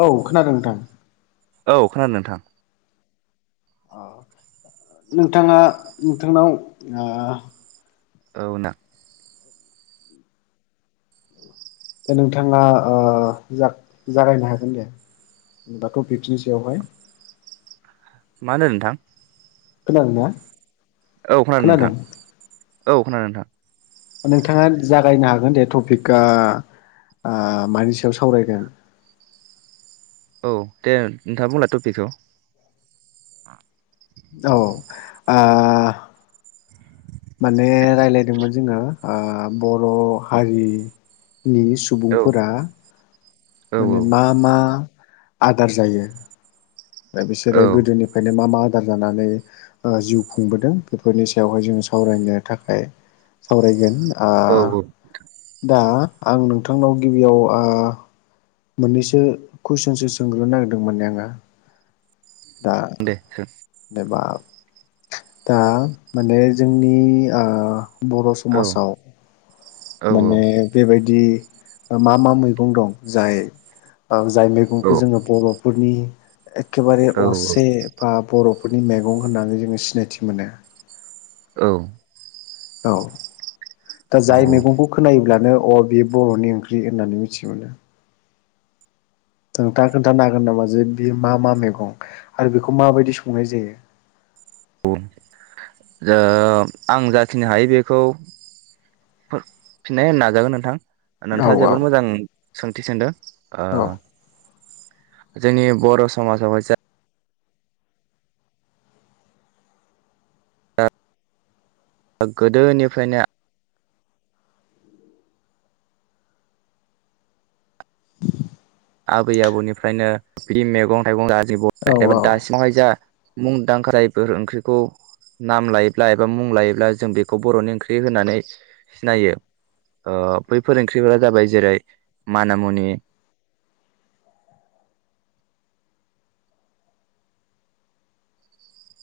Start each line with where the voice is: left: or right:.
left: औ खोनादों नोंथां।
right: औ खोनादों नोंथां।
left: नोंथाङा नोंथांनाव आ
right: औ ना
left: दा नोंथांङा ओ जाग-जागायनो हागोन दे। बाथौ पिकनि सायावहाय।
right: मा होनो नोंथां।
left: खोनादों ना।
right: औ खोनादों नोंथां औ खोनादों नोंथां।
left: नोंथाङा जागायनो हागोन दे टपिकआ। आ‌ मानि सायाव सावरायगोन।
right: औ दे नोंथां बुंला टपिकखौ।
left: आ माने रायज्लायदोंमोन जोंङो आं बर हारि नि
right: औ
left: सुबुंफोरा
right: औ
left: माने मा मा। आदार जायो। दा बिसोरो
right: औ
left: गोदोनिफ्रायनो मा मा। आदार जानानै ओ जिउ खुंबोदों बेफोरनि सायावहाय जों सावरायनो थाखाय सावरायगोन आ
right: औ
left: दा आं नोंथांनाव गिबियाव आ मोननैसो कुइसनसो सोंग्रोनो नागिरदोंमोन दै आंङो। दा
right: दे सों
left: एबा दा माने जोंनि ओ बर
right: औ
left: समाजाव
right: औ
left: माने बेबायदि मा मा मैगं दं जाय जाय मैगंखौ जोंङो बरफोरनि। एखेबारे असे बा बरफोरनि मैगं होननानै जोंङो सिनायथि मोनो।
right: औ।
left: औ दा जाय
right: औ
left: मैगंखौ खोनायोब्लानो। अ बे बरनि ओंख्रि होननानै मिथि मोनो। नोंथाङा खोन्थानो हागोन नामा जे बे मा मा मैगं आरो बेखौ माबायदि संनाय जायो। [inaudible]
right: औ आं जाखिनि हायो बेखौ। फिन्नाय होनो नाजागोन नोंथां। नोंथांङा
left: औ
right: जोबोद मोजां सोंथि सोंदों‌ ओ
left: औ
right: जोंनि बर समाजावहाय जा गोदोनिफ्रायनो। आबै आबौनिफ्रायनो बिदि मैगं थाइगं गासिबो
left: औ
right: एबा
left: औ
right: दासिमावहाय जा मुंदांखा ओंख्रिखौ। नाम लायोब्ला एबा मुं लायोब्ला जों बेखौ बरनि ओंख्रि होननानै सिनायो। ओ बै फोरोंगिरिफोरा जाबाय जेरै मानामुनि।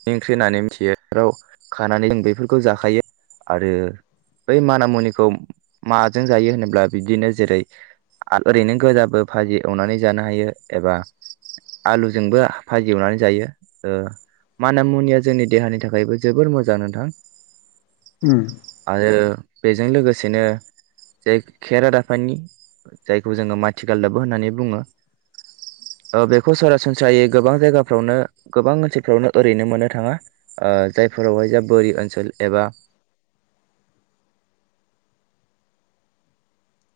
right: ओंख्रि होननानै मिथियो खानानै जों बेफोरखौ जाखायो आरो। बै माना मुनिखौ माजों जायो होनोब्ला बिदिनो जेरै आरो ओरैनो गोजाबो भाजि एवनानै जानो हायो एबा। आलुजोंबो भाजि एवनानै जायो ओ माना मुनिया जोंनि देहानि थाखायबो जोबोर मोजां नोंथां
left: उम।
right: आरो बेजों लोगोसेनो जाय खेरादाफानि जायखौ जोङो माथिगालदाबो होननानै बुङो ओ बेखौ सरासनस्रायै गोबां जायगाफ्रावनो गोबां ओनसोलफ्रावनो ओरैनो मोननो थाङा ओ जायफोरावहाय जा बोरि ओनसोल एबा
left: [unintelligible]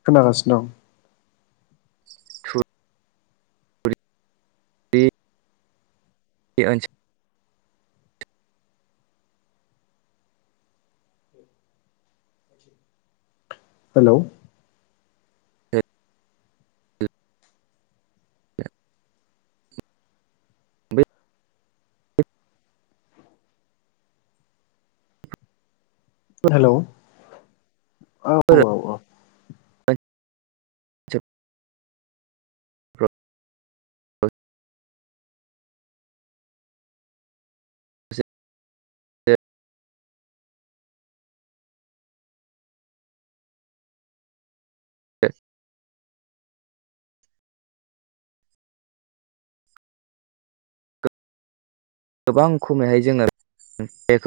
left: खोनागासिनो दं।
right: थु रि बे ओन
left: हेल'?
right: [unintelligible] [unintelligible]
left: हेल' औ
right: बैफोर
left: औ औ।
right: [unintelligible] [unintelligible] [unintelligible] गोबां खमैहाय जोङो बेखौ